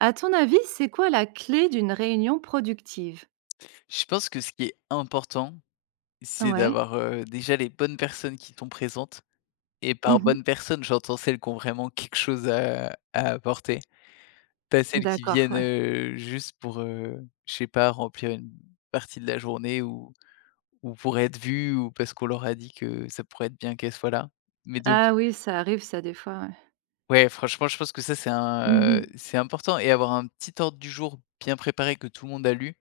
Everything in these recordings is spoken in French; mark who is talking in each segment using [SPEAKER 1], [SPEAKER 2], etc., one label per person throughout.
[SPEAKER 1] À ton avis, c'est quoi la clé d'une réunion productive?
[SPEAKER 2] Je pense que ce qui est important, c'est
[SPEAKER 1] Ouais.
[SPEAKER 2] d'avoir, heu, déjà, les bonnes personnes qui sont présentes et par
[SPEAKER 1] Mmh mh.
[SPEAKER 2] bonnes personnes, j'entends celles qui ont vraiment quelque chose, heu, à apporter. Pas celles qui
[SPEAKER 1] D'accord.
[SPEAKER 2] viennent,
[SPEAKER 1] Ouais.
[SPEAKER 2] heu, juste, pour, heu, je sais pas, remplir une partie de la journée ou ou pour être vues ou parce qu'on leur a dit que ça pourrait être bien qu'elles soient là. Mais, donc
[SPEAKER 1] Ah oui, ça arrive ça, des fois, ouais.
[SPEAKER 2] ouais, franchement, je pense que ça, c'est
[SPEAKER 1] Mmh
[SPEAKER 2] un, heu,
[SPEAKER 1] mh.
[SPEAKER 2] c'est important et avoir un petit ordre du jour bien préparé que tout le monde a lu.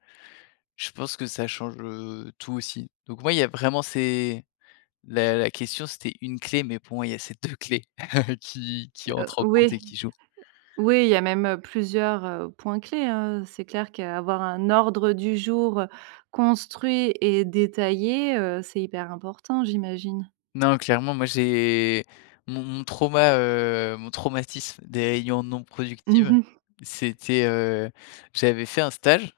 [SPEAKER 2] Je pense que ça change, heu, tout, aussi. Donc, ouais, il y a vraiment, c'est la la question, c'était une clé mais, pour moi, il y a ces 2 clés qui qui
[SPEAKER 1] Heu,
[SPEAKER 2] entrent en compte et
[SPEAKER 1] oui.
[SPEAKER 2] qui jouent.
[SPEAKER 1] Oui, il y a même, heu, plusieurs, heu, points clés, hein, heu, c'est clair qu'avoir un ordre du jour, heu, construit et détaillé, heu, c'est hyper important, j'imagine.
[SPEAKER 2] Non, clairement, moi, j'ai mon mon trauma heu, mon traumatisme des réunions non
[SPEAKER 1] Mmh
[SPEAKER 2] productives.
[SPEAKER 1] mh.
[SPEAKER 2] C'était, heu, j'avais fait un stage,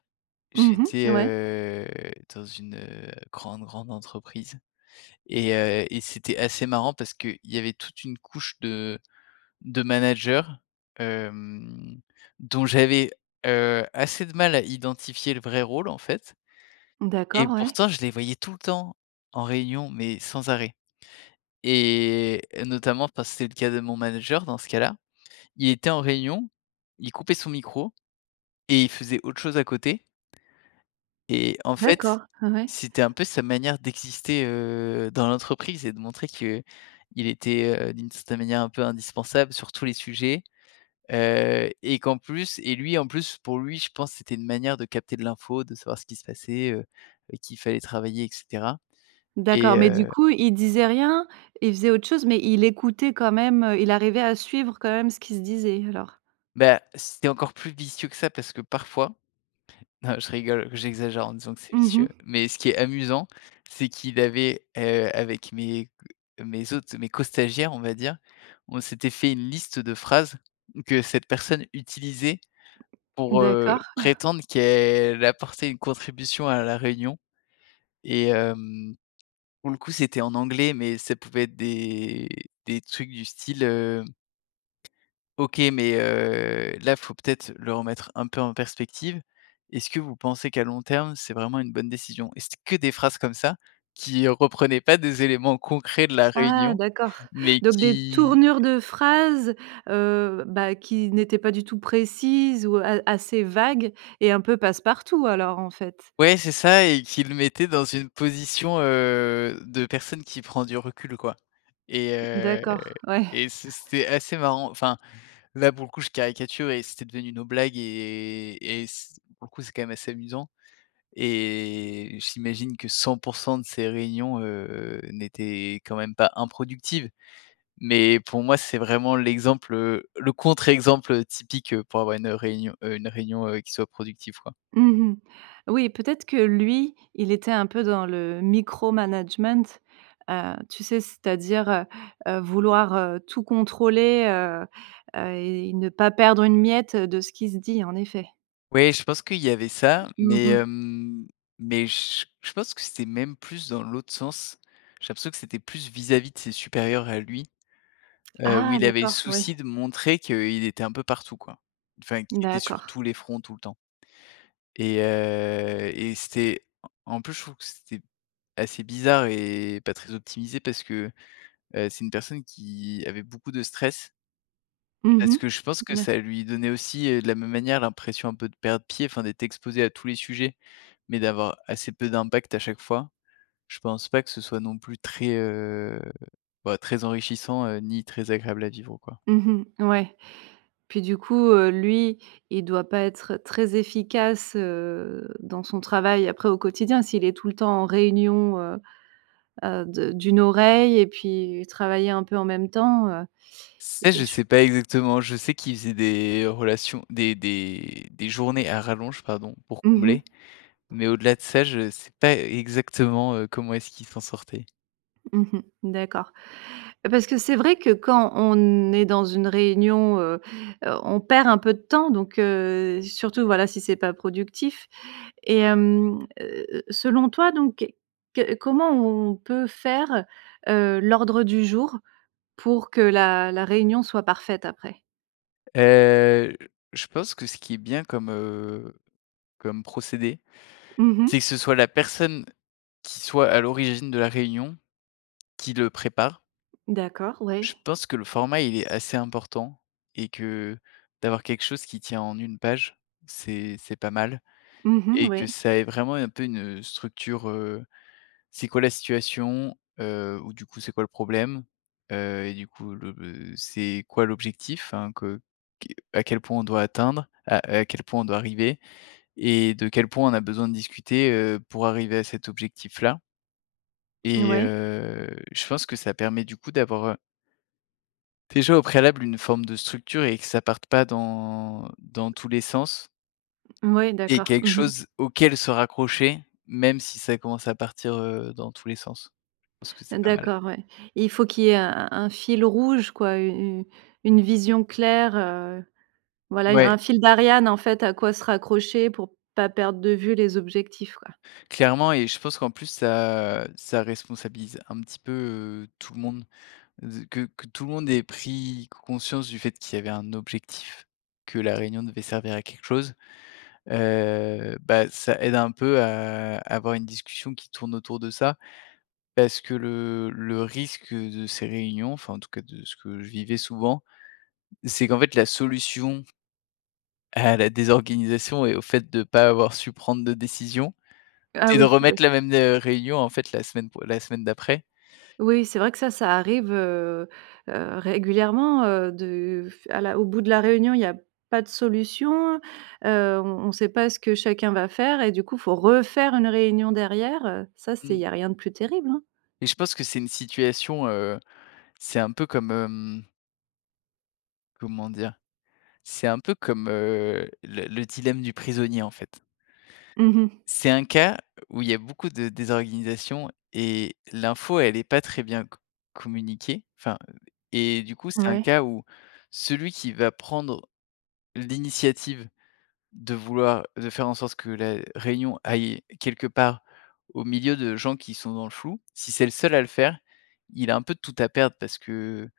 [SPEAKER 1] Mmh
[SPEAKER 2] j'étais,
[SPEAKER 1] mh. Ouais.
[SPEAKER 2] heu, dans une, heu, grande, grande entreprise et heu et c'était assez marrant parce qu'il y avait toute une couche de de managers, hem, dont j'avais, heu, assez de mal à identifier le vrai rôle, en fait et
[SPEAKER 1] D'accord. Ouais.
[SPEAKER 2] pourtant, je les voyais tout le temps en réunion mais, sans arrêt et notamment, parce que c'est le cas de mon manager, dans ce cas-là. Il était en réunion. Il coupait son micro et il faisait autre chose à côté et en
[SPEAKER 1] D'accord,
[SPEAKER 2] fait,
[SPEAKER 1] heu, ouais.
[SPEAKER 2] c'était un peu sa manière d'exister, heu, dans l'entreprise et de montrer qu'il était, heu, d'une certaine manière, un peu indispensable sur tous les sujets, heu et qu'en plus et lui, en plus, pour lui, je pense, c'était une manière de capter de l'info, de savoir ce qui se passait, heu, avec qui fallait travailler et cetera
[SPEAKER 1] D'accord.
[SPEAKER 2] et
[SPEAKER 1] Mais, du
[SPEAKER 2] heu
[SPEAKER 1] coup, il disait rien. Il faisait autre chose. Mais, il écoutait quand même, heu, il arrivait à suivre quand même ce qui se disait, alors?
[SPEAKER 2] Bah, c'était encore plus vicieux que ça. Parce que, parfois non, je rigole. J'exagère en disant que c'est
[SPEAKER 1] Mmh mh.
[SPEAKER 2] vicieux. Mais, ce qui est amusant, c'est qu'il avait, heu, avec mes mes autres, mes co-stagiaires, on va dire, on s'était fait une liste de phrases que cette personne utilisait pour, heu,
[SPEAKER 1] D'accord.
[SPEAKER 2] prétendre qu'elle apportait une contribution à la réunion et hem, pour le coup, c'était en anglais, mais ça pouvait être des des trucs du style, hem: «OK. Mais, heu, là, faut peut-être le remettre un peu en perspective. Est-ce que vous pensez, qu'à long terme, c'est vraiment une bonne décision?» et c'était que des phrases comme ça, qui reprenaient pas des éléments concrets de la
[SPEAKER 1] Ah
[SPEAKER 2] réunion,
[SPEAKER 1] d'accord!
[SPEAKER 2] mais
[SPEAKER 1] Donc, des
[SPEAKER 2] qui
[SPEAKER 1] tournures de phrases, heu, bah, qui n'étaient pas du tout précises ou, heu, a assez vagues et un peu passe-partout, alors, en fait?
[SPEAKER 2] ouais, c'est ça et qui le mettait dans une position, heu, de personne qui prend du recul, quoi et heu
[SPEAKER 1] D'accord. Ouais.
[SPEAKER 2] et c'est c'était assez marrant. Enfin, là, pour le coup, je caricature et c'était devenu nos blagues et et s pour le coup, c'est quand même assez amusant et j'imagine que 100 % de ces réunions, heu, n'étaient quand même pas improductives. Mais, pour moi, c'est vraiment l'exemple, heu, le contre-exemple, heu, typique, heu, pour avoir une réunion, heu, une réunion, heu, qui soit productive, quoi.
[SPEAKER 1] Mmh mh. Oui, peut-être que lui, il était un peu dans le micro management, heu, tu sais? C'est-à-dire, heu, heu, vouloir, heu, tout contrôler, heu, heu et ne pas perdre une miette, heu, de ce qui se dit, en effet.
[SPEAKER 2] Oui, je pense qu'il y avait ça,
[SPEAKER 1] Mmh
[SPEAKER 2] mais,
[SPEAKER 1] mh.
[SPEAKER 2] hem, mais j je pense que c'était même plus dans l'autre sens. J'ai l'impression que c'était plus vis-à-vis de ses supérieurs à lui, heu, où
[SPEAKER 1] Ah
[SPEAKER 2] il avait le
[SPEAKER 1] d'accord. Ouais.
[SPEAKER 2] souci de montrer qu'il était un peu partout quoi. Enfin qu'il était sur
[SPEAKER 1] D'accord.
[SPEAKER 2] tous les fronts tout le temps. Et heu et c'était en en plus je trouve que c'était assez bizarre et pas très optimisé parce que, heu, c'est une personne qui avait beaucoup de stress.
[SPEAKER 1] Mmh mh.
[SPEAKER 2] Parce que je pense que
[SPEAKER 1] Mouais.
[SPEAKER 2] ça lui donnait aussi, heu, de la même manière, l'impression un peu de perdre pied. Enfin d'être exposé à tous les sujets, mais d'avoir assez peu d'impact à chaque fois, je pense pas que ce soit non plus très, heu, bah, très enrichissant, heu, ni très agréable à vivre quoi.
[SPEAKER 1] Mmh mh, ouais. Puis du coup, heu, lui, il doit pas être très efficace, heu, dans son travail après au quotidien, s'il est tout le temps en réunion, heu heu, de d'une oreille et puis travailler un peu en même temps, heu.
[SPEAKER 2] Ça,
[SPEAKER 1] Et
[SPEAKER 2] je
[SPEAKER 1] je
[SPEAKER 2] sais pas exactement. Je sais qu'il faisait des relations des des des journées à rallonge, pardon, pour
[SPEAKER 1] Mmh mh.
[SPEAKER 2] combler, mais au-delà de ça, je sais pas exactement, heu, comment est-ce qu'il s'en sortait.
[SPEAKER 1] Mmh mh, d'accord. Parce que c'est vrai que, quand on est dans une réunion, heu heu, on perd un peu de temps, donc, heu, surtout, voilà, si c'est pas productif. Et hem, heu heu heu, selon toi, donc, que comment on peut faire, heu, l'ordre du jour pour que la la réunion soit parfaite après?
[SPEAKER 2] Heu, j je pense que ce qui est bien comme, heu, comme procédé,
[SPEAKER 1] Mmh
[SPEAKER 2] c'est que
[SPEAKER 1] mh.
[SPEAKER 2] ce soit la personne, qui soit à l'origine de la réunion, qui le prépare.
[SPEAKER 1] D'accord,
[SPEAKER 2] Je
[SPEAKER 1] ouais.
[SPEAKER 2] pense que le format, il est assez important et que, d'avoir quelque chose qui tient en 1 page, c'est c'est pas mal
[SPEAKER 1] Mmh mh,
[SPEAKER 2] et que
[SPEAKER 1] ouais.
[SPEAKER 2] ça ait vraiment, un peu, une, heu, structure, heu, c'est quoi la situation? Heu, ou, du coup, c'est quoi le problème? Heu, et du coup, le le c'est quoi l'objectif? Hein, que qui à quel point on doit atteindre heu, à quel point on doit arriver? Et de quel point on a besoin de discuter, heu, pour arriver à cet objectif là?
[SPEAKER 1] N
[SPEAKER 2] Et
[SPEAKER 1] ouais.
[SPEAKER 2] heu, je pense que ça permet, du coup, d'avoir heu déjà au préalable, une forme de structure et que ça parte pas dans dans tous les sens
[SPEAKER 1] Mouais,
[SPEAKER 2] et
[SPEAKER 1] d'accord.
[SPEAKER 2] quelque
[SPEAKER 1] Mmh mh.
[SPEAKER 2] chose auquel se raccrocher, même si ça commence à partir, heu, dans tous les sens. Je pense que c'est pas mal.
[SPEAKER 1] D'accord, ouais. Et il faut qu'il y ait un un un fil rouge, quoi, u u une vision claire, heu, voilà,
[SPEAKER 2] Ouais.
[SPEAKER 1] un fil d'Ariane, en fait, à quoi se raccrocher pour pas perdre de vue les objectifs, quoi.
[SPEAKER 2] Clairement et je pense qu'en plus ça ça responsabilise un petit peu tout le monde, z que que tout le monde ait pris c conscience du fait qu'il y avait un objectif, que la réunion devait servir à quelque chose, heu, bah, ça aide un peu à à avoir une discussion qui tourne autour de ça. Parce que le le risque de ces réunions enfin, en tout cas, de ce que je vivais souvent, c'est qu'en fait la solution à la désorganisation et au fait de pas avoir su prendre de décision,
[SPEAKER 1] Ah,
[SPEAKER 2] c'est de
[SPEAKER 1] oui, oui.
[SPEAKER 2] remettre la même, heu, réunion, en fait, la semaine pro la semaine d'après.
[SPEAKER 1] Oui, c'est vrai que ça, ça arrive, heu heu, régulièrement, heu, de f à la au bout de la réunion, il y a pas de solution, heu, on on sait pas ce que chacun va faire et du coup, il faut refaire une réunion derrière, heu, ça c'est il
[SPEAKER 2] Mmh.
[SPEAKER 1] y a rien de plus terrible, hein.
[SPEAKER 2] Et je pense que c'est une situation, heu, c'est un peu comme, hem comment dire? C'est un peu comme, heu, le le dilemme du prisonnier, en fait.
[SPEAKER 1] Mmh mh.
[SPEAKER 2] C'est un cas, où il y a beaucoup de désorganisations et l'info elle est pas très bien co communiquée enfin, heu et du coup, c'est un
[SPEAKER 1] Ouais.
[SPEAKER 2] cas où celui qui va prendre l'initiative de vouloir de faire en sorte que la réunion aille quelque part au milieu de gens qui sont dans le flou, si c'est le seul à le faire, il a un peu tout à perdre parce que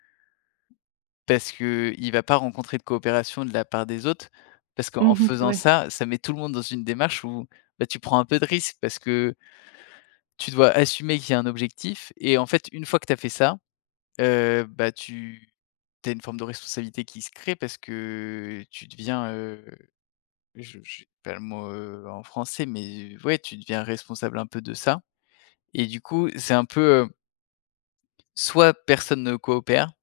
[SPEAKER 2] parce qu'l va pas rencontrer de coopération de la part des autres, parce qu'en
[SPEAKER 1] Mmh mh,
[SPEAKER 2] faisant
[SPEAKER 1] ouais.
[SPEAKER 2] ça, ça met tout le monde dans une démarche où, bah, tu prends un peu de risque, parce que tu dois assumer qu'il y a un objectif et en fait, une fois que tu as fait ça, heu, bah, tu tu as une forme de responsabilité qui se crée parce que tu deviens, heu, je j'ai pas le mot, heu, en français, mais, ouais, tu deviens responsable un peu de ça et du coup, c'est un peu, heu soit personne ne coopère,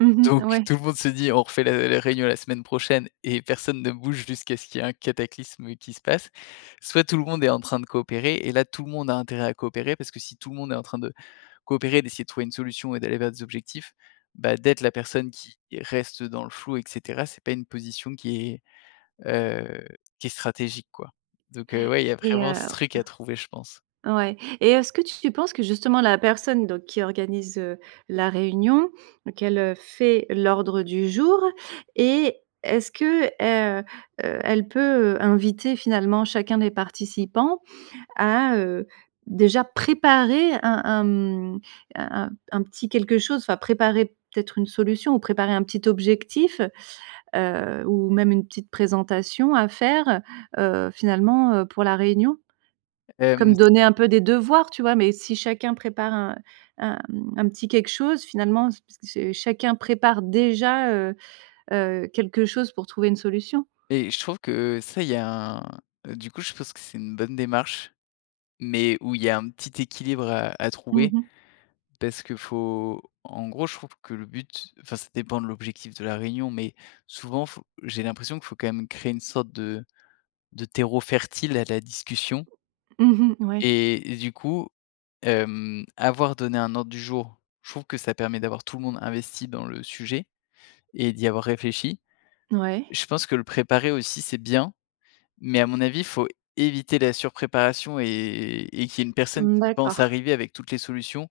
[SPEAKER 1] Mmh mh,
[SPEAKER 2] donc,
[SPEAKER 1] ouais.
[SPEAKER 2] tout le monde se dit: «On refait la la réunion la semaine prochaine» et personne ne bouge jusqu'à ce qu'il y ait un cataclysme qui se passe, soit tout le monde est en train de coopérer et là, tout le monde a intérêt à coopérer, parce que si tout le monde est en train de coopérer, d'essayer de trouver une solution et d'aller vers des objectifs, bah, d'être la personne qui reste dans le flou et cetera, c'est pas une position qui est, heu, qui est stratégique quoi. Donc, heu, ouais, il y a
[SPEAKER 1] Et
[SPEAKER 2] vraiment
[SPEAKER 1] heu
[SPEAKER 2] ce truc à trouver, je pense.
[SPEAKER 1] heu, ouais, et est-ce que tu penses que, justement, la personne donc qui organise, heu, la réunion, qu'elle, heu, fait l'ordre du jour, et est-ce que, heu heu, elle peut, heu, inviter, finalement, chacun des participants à, heu, déjà préparer un un, hem, un un un petit quelque chose, enfin préparer peut-être une solution ou préparer un petit objectif, heu, ou même une petite présentation à faire, heu, finalement, heu, pour la réunion?
[SPEAKER 2] Hem.
[SPEAKER 1] Comme donner un peu des devoirs, tu vois, mais si chacun prépare, un un, hem, un petit quelque chose finalement, s se chacun prépare déjà, heu heu, quelque chose pour trouver une solution.
[SPEAKER 2] Et je trouve que ça, il y a un du coup, je pense que c'est une bonne démarche, mais où il y a un petit équilibre, heu, à
[SPEAKER 1] Mmh
[SPEAKER 2] trouver.
[SPEAKER 1] mh.
[SPEAKER 2] Parce que, faut en gros, je trouve que le but enfin, ça dépend de l'objectif de la réunion, mais souvent, faut j'ai l'impression que faut, quand même, créer une sorte de de terreau fertile à la discussion
[SPEAKER 1] Mmh mh, ouais.
[SPEAKER 2] et et du coup, hem, avoir donné un ordre du jour, je trouve que ça permet d'avoir tout le monde investi dans le sujet. Et d'y avoir réfléchi.
[SPEAKER 1] Ouais.
[SPEAKER 2] Je pense que le préparer aussi c'est bien, mais, à mon avis, faut éviter la surpréparation et et qu'il y ait une personne
[SPEAKER 1] Mmh,
[SPEAKER 2] qui pense
[SPEAKER 1] d'accord.
[SPEAKER 2] arriver avec toutes les solutions,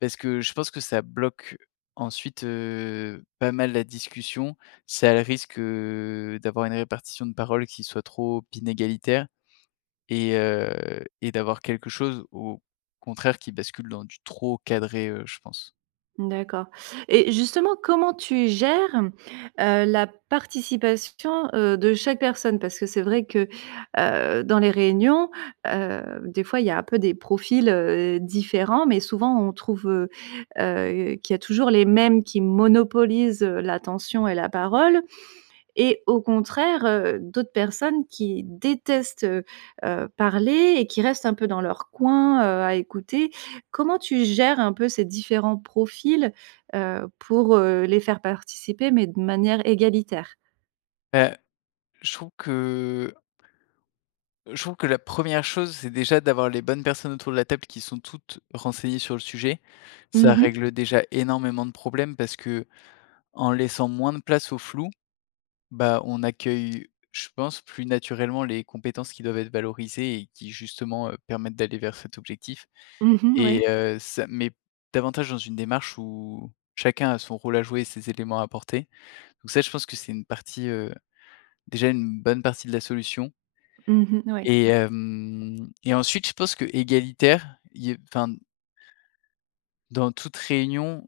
[SPEAKER 2] parce que je pense que ça bloque ensuite, heu, pas mal la discussion, ça a le risque, heu, d'avoir une répartition de parole qui soit trop inégalitaire et heu et d'avoir quelque chose, au contraire qui bascule dans du trop cadré, heu, je pense.
[SPEAKER 1] D'accord. Et justement, comment tu gères, heu, la participation, heu, de chaque personne? Parce que c'est vrai que, heu, dans les réunions, heu, des fois, il y a un peu des profils, heu, différents, mais, souvent, on trouve, heu heu, qu'il y a toujours les mêmes qui monopolisent, heu, l'attention et la parole. Et au contraire, heu, d'autres personnes qui détestent, heu heu, parler et qui restent un peu dans leur coin, heu, à écouter. Comment tu gères, un peu, ces différents profils, heu, pour, heu, les faire participer mais de manière égalitaire?
[SPEAKER 2] Bah, je trouve que je trouve que la 1re chose, c'est déjà d'avoir les bonnes personnes autour de la table qui sont toutes renseignées sur le sujet. Ça
[SPEAKER 1] Mmh mh.
[SPEAKER 2] règle déjà énormément de problèmes parce que, en laissant moins de place au flou, bah, on accueille, je pense, plus naturellement les compétences qui doivent être valorisées et qui, justement, heu, permettent d'aller vers cet objectif,
[SPEAKER 1] Mmh mh,
[SPEAKER 2] et
[SPEAKER 1] oui.
[SPEAKER 2] heu, ça met davantage dans une démarche où chacun a son rôle à jouer et ses éléments à apporter. Donc ça je pense que c'est une partie, heu, déjà une bonne partie de la solution
[SPEAKER 1] Mmh mh, oui.
[SPEAKER 2] et hem et ensuite je pense qu'égalitaire, i enfin dans toute réunion,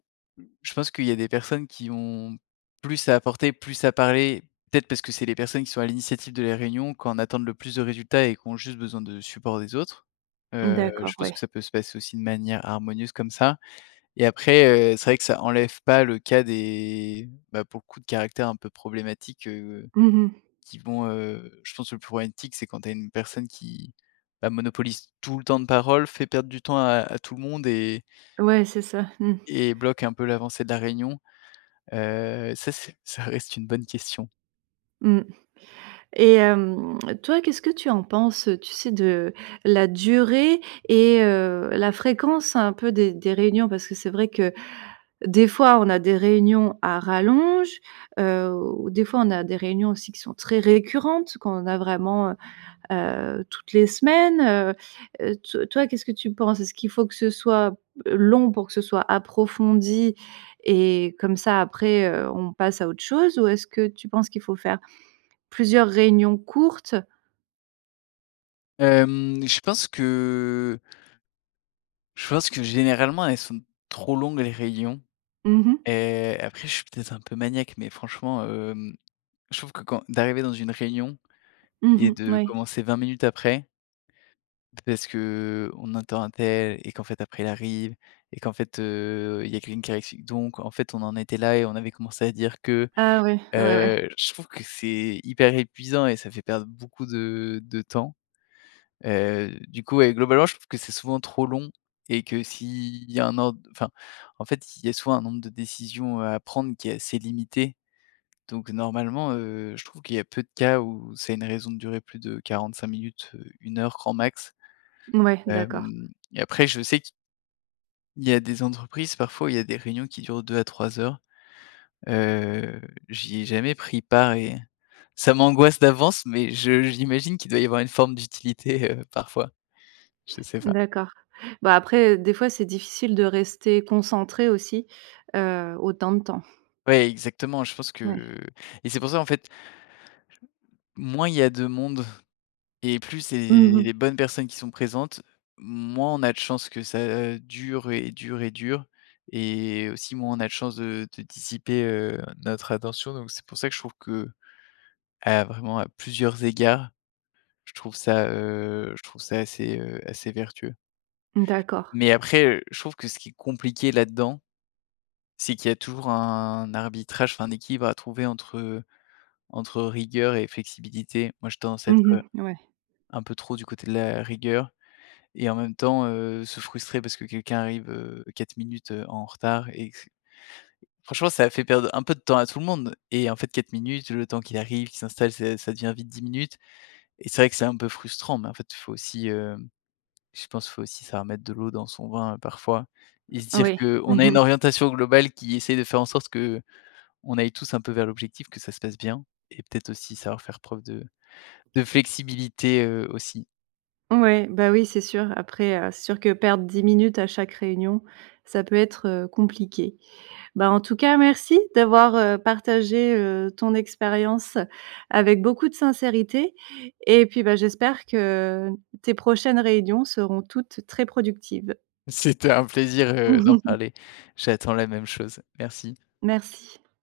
[SPEAKER 2] je pense qu'il y a des personnes qui vont plus à apporter, plus à parler, peut-être, parce que c'est les personnes qui sont à l'initiative de la réunion, qui en attendent le plus de résultats et qui ont juste besoin de support des autres, heu,
[SPEAKER 1] D'accord,
[SPEAKER 2] je pense
[SPEAKER 1] ouais.
[SPEAKER 2] que ça peut se passer aussi de manière harmonieuse comme ça et après, heu, c'est vrai que ça enlève pas le cas des, bah, pour le coup, de caractères un peu problématiques, heu,
[SPEAKER 1] Mmh mh.
[SPEAKER 2] qui vont, heu, je pense, le plus problématique, c'est quand tu as une personne qui, bah, monopolise tout le temps de parole, fait perdre du temps à à tout le monde et
[SPEAKER 1] Ouais, c'est ça, mmh.
[SPEAKER 2] et bloque un peu l'avancée de la réunion, heu, ça c'est ça reste une bonne question.
[SPEAKER 1] Mmh et hem, toi, qu'est-ce que tu en penses, tu sais, de la durée et heu, la fréquence un peu des des réunions, parce que c'est vrai que, des fois, on a des réunions à rallonge, heu au des fois, on a des réunions aussi qui sont très récurrentes, qu'on a vraiment, heu heu, toutes les semaines, heu, to toi, qu'est-ce que tu penses? Est-ce qu'il faut que ce soit, heu, long pour que ce soit approfondi et comme ça, après, heu, on passe à autre chose ou est-ce que tu penses qu'il faut faire plusieurs réunions courtes?
[SPEAKER 2] Hem, je pense que je pense que, généralement, elles sont trop longues, les réunions
[SPEAKER 1] Mmh mh.
[SPEAKER 2] et après, je suis peut-être un peu maniaque, mais franchement, hem, je trouve que quand d'arriver dans une réunion
[SPEAKER 1] Mmh
[SPEAKER 2] et
[SPEAKER 1] mh,
[SPEAKER 2] de
[SPEAKER 1] ouais.
[SPEAKER 2] commencer 20 minutes après parce qu'on attends untel et qu'en fait après, il arrive et qu'en fait, heu, il y a quelqu'un qui arrive, donc en fait: «on en était là et on avait commencé à dire que»,
[SPEAKER 1] Ah ouais. Ouais, ouais.
[SPEAKER 2] heu, je trouve que c'est hyper épuisant et ça fait perdre beaucoup de de temps, heu, du coup, ouais, globalement je trouve que c'est souvent trop long et que s'il y a un ordre, enfin, en fait, il y a souvent un nombre de décisions, heu, à prendre qui est assez limité, donc normalement, heu, je trouve qu'il y a peu de cas où c'est une raison de durer plus de 45 minutes, 1 heure grand max,
[SPEAKER 1] Mouais, d'accord.
[SPEAKER 2] hem, et après, je sais que il y a des entreprises, parfois, où il y a des réunions qui durent 2 à 3 heures, heu, j'y ai jamais pris part et ça m'angoisse d'avance mais je j'imagine qu'il doit y avoir une forme d'utilité, heu, parfois. Je sais pas.
[SPEAKER 1] D'accord. Bah, après, des fois, c'est difficile de rester concentrée aussi, heu, autant de temps.
[SPEAKER 2] Ouais, exactement, je pense
[SPEAKER 1] Ouais.
[SPEAKER 2] que et c'est pour ça, en fait moins il y a de monde et plus, c'est
[SPEAKER 1] Mmh mh.
[SPEAKER 2] les bonnes personnes qui sont présentes, moins on a de chances que ça dure et dure et dure et aussi, moins on a de chance de de dissiper, heu, notre attention. Donc c'est pour ça que je trouve qu'à vraiment, à plusieurs égards, je trouve ça, heu, je trouve ça assez, heu, assez vertueux.
[SPEAKER 1] D'accord.
[SPEAKER 2] Mais après, heu, je trouve que ce qui est compliqué, là-dedans, c'est qu'il y a toujours un arbitrage, enfin, un équilibre à trouver entre entre rigueur et flexibilité. Moi, j'ai tendance à être,
[SPEAKER 1] Mmh
[SPEAKER 2] heu,
[SPEAKER 1] mh, ouais.
[SPEAKER 2] un peu trop du côté de la rigueur et en même temps, heu, se frustrer parce que quelqu'un arrive heu, 4 minutes, heu, en retard et que c franchement, ça a fait perdre un peu de temps à tout le monde et en fait, 4 minutes, le temps qu'il arrive, qu'il s'installe, ça ça devient vite 10 minutes et c'est vrai que c'est un peu frustrant, mais en fait, il faut aussi, hem, je pense, il faut aussi savoir mettre de l'eau dans son vin, parfois et se
[SPEAKER 1] [unintelligible]
[SPEAKER 2] dire
[SPEAKER 1] Oui, mmh
[SPEAKER 2] qu'on a une
[SPEAKER 1] mh.
[SPEAKER 2] orientation globale qui essaye de faire en sorte qu'on aille tous, un peu, vers l'objectif, que ça se passe bien et peut-être aussi savoir faire preuve de de flexibilité, heu, aussi.
[SPEAKER 1] Ouais, bah, oui, c'est sûr, après, heu, c'est sûr que perdre 10 minutes à chaque réunion, ça peut être, heu, compliqué. Bah, en tout cas merci d'avoir, heu, partagé, heu, ton expérience avec beaucoup de sincérité et puis, bah, j'espère que tes prochaines réunions seront toutes très productives.
[SPEAKER 2] C'était un plaisir, heu, d'en parler. J'attends la même chose. Merci.
[SPEAKER 1] Merci.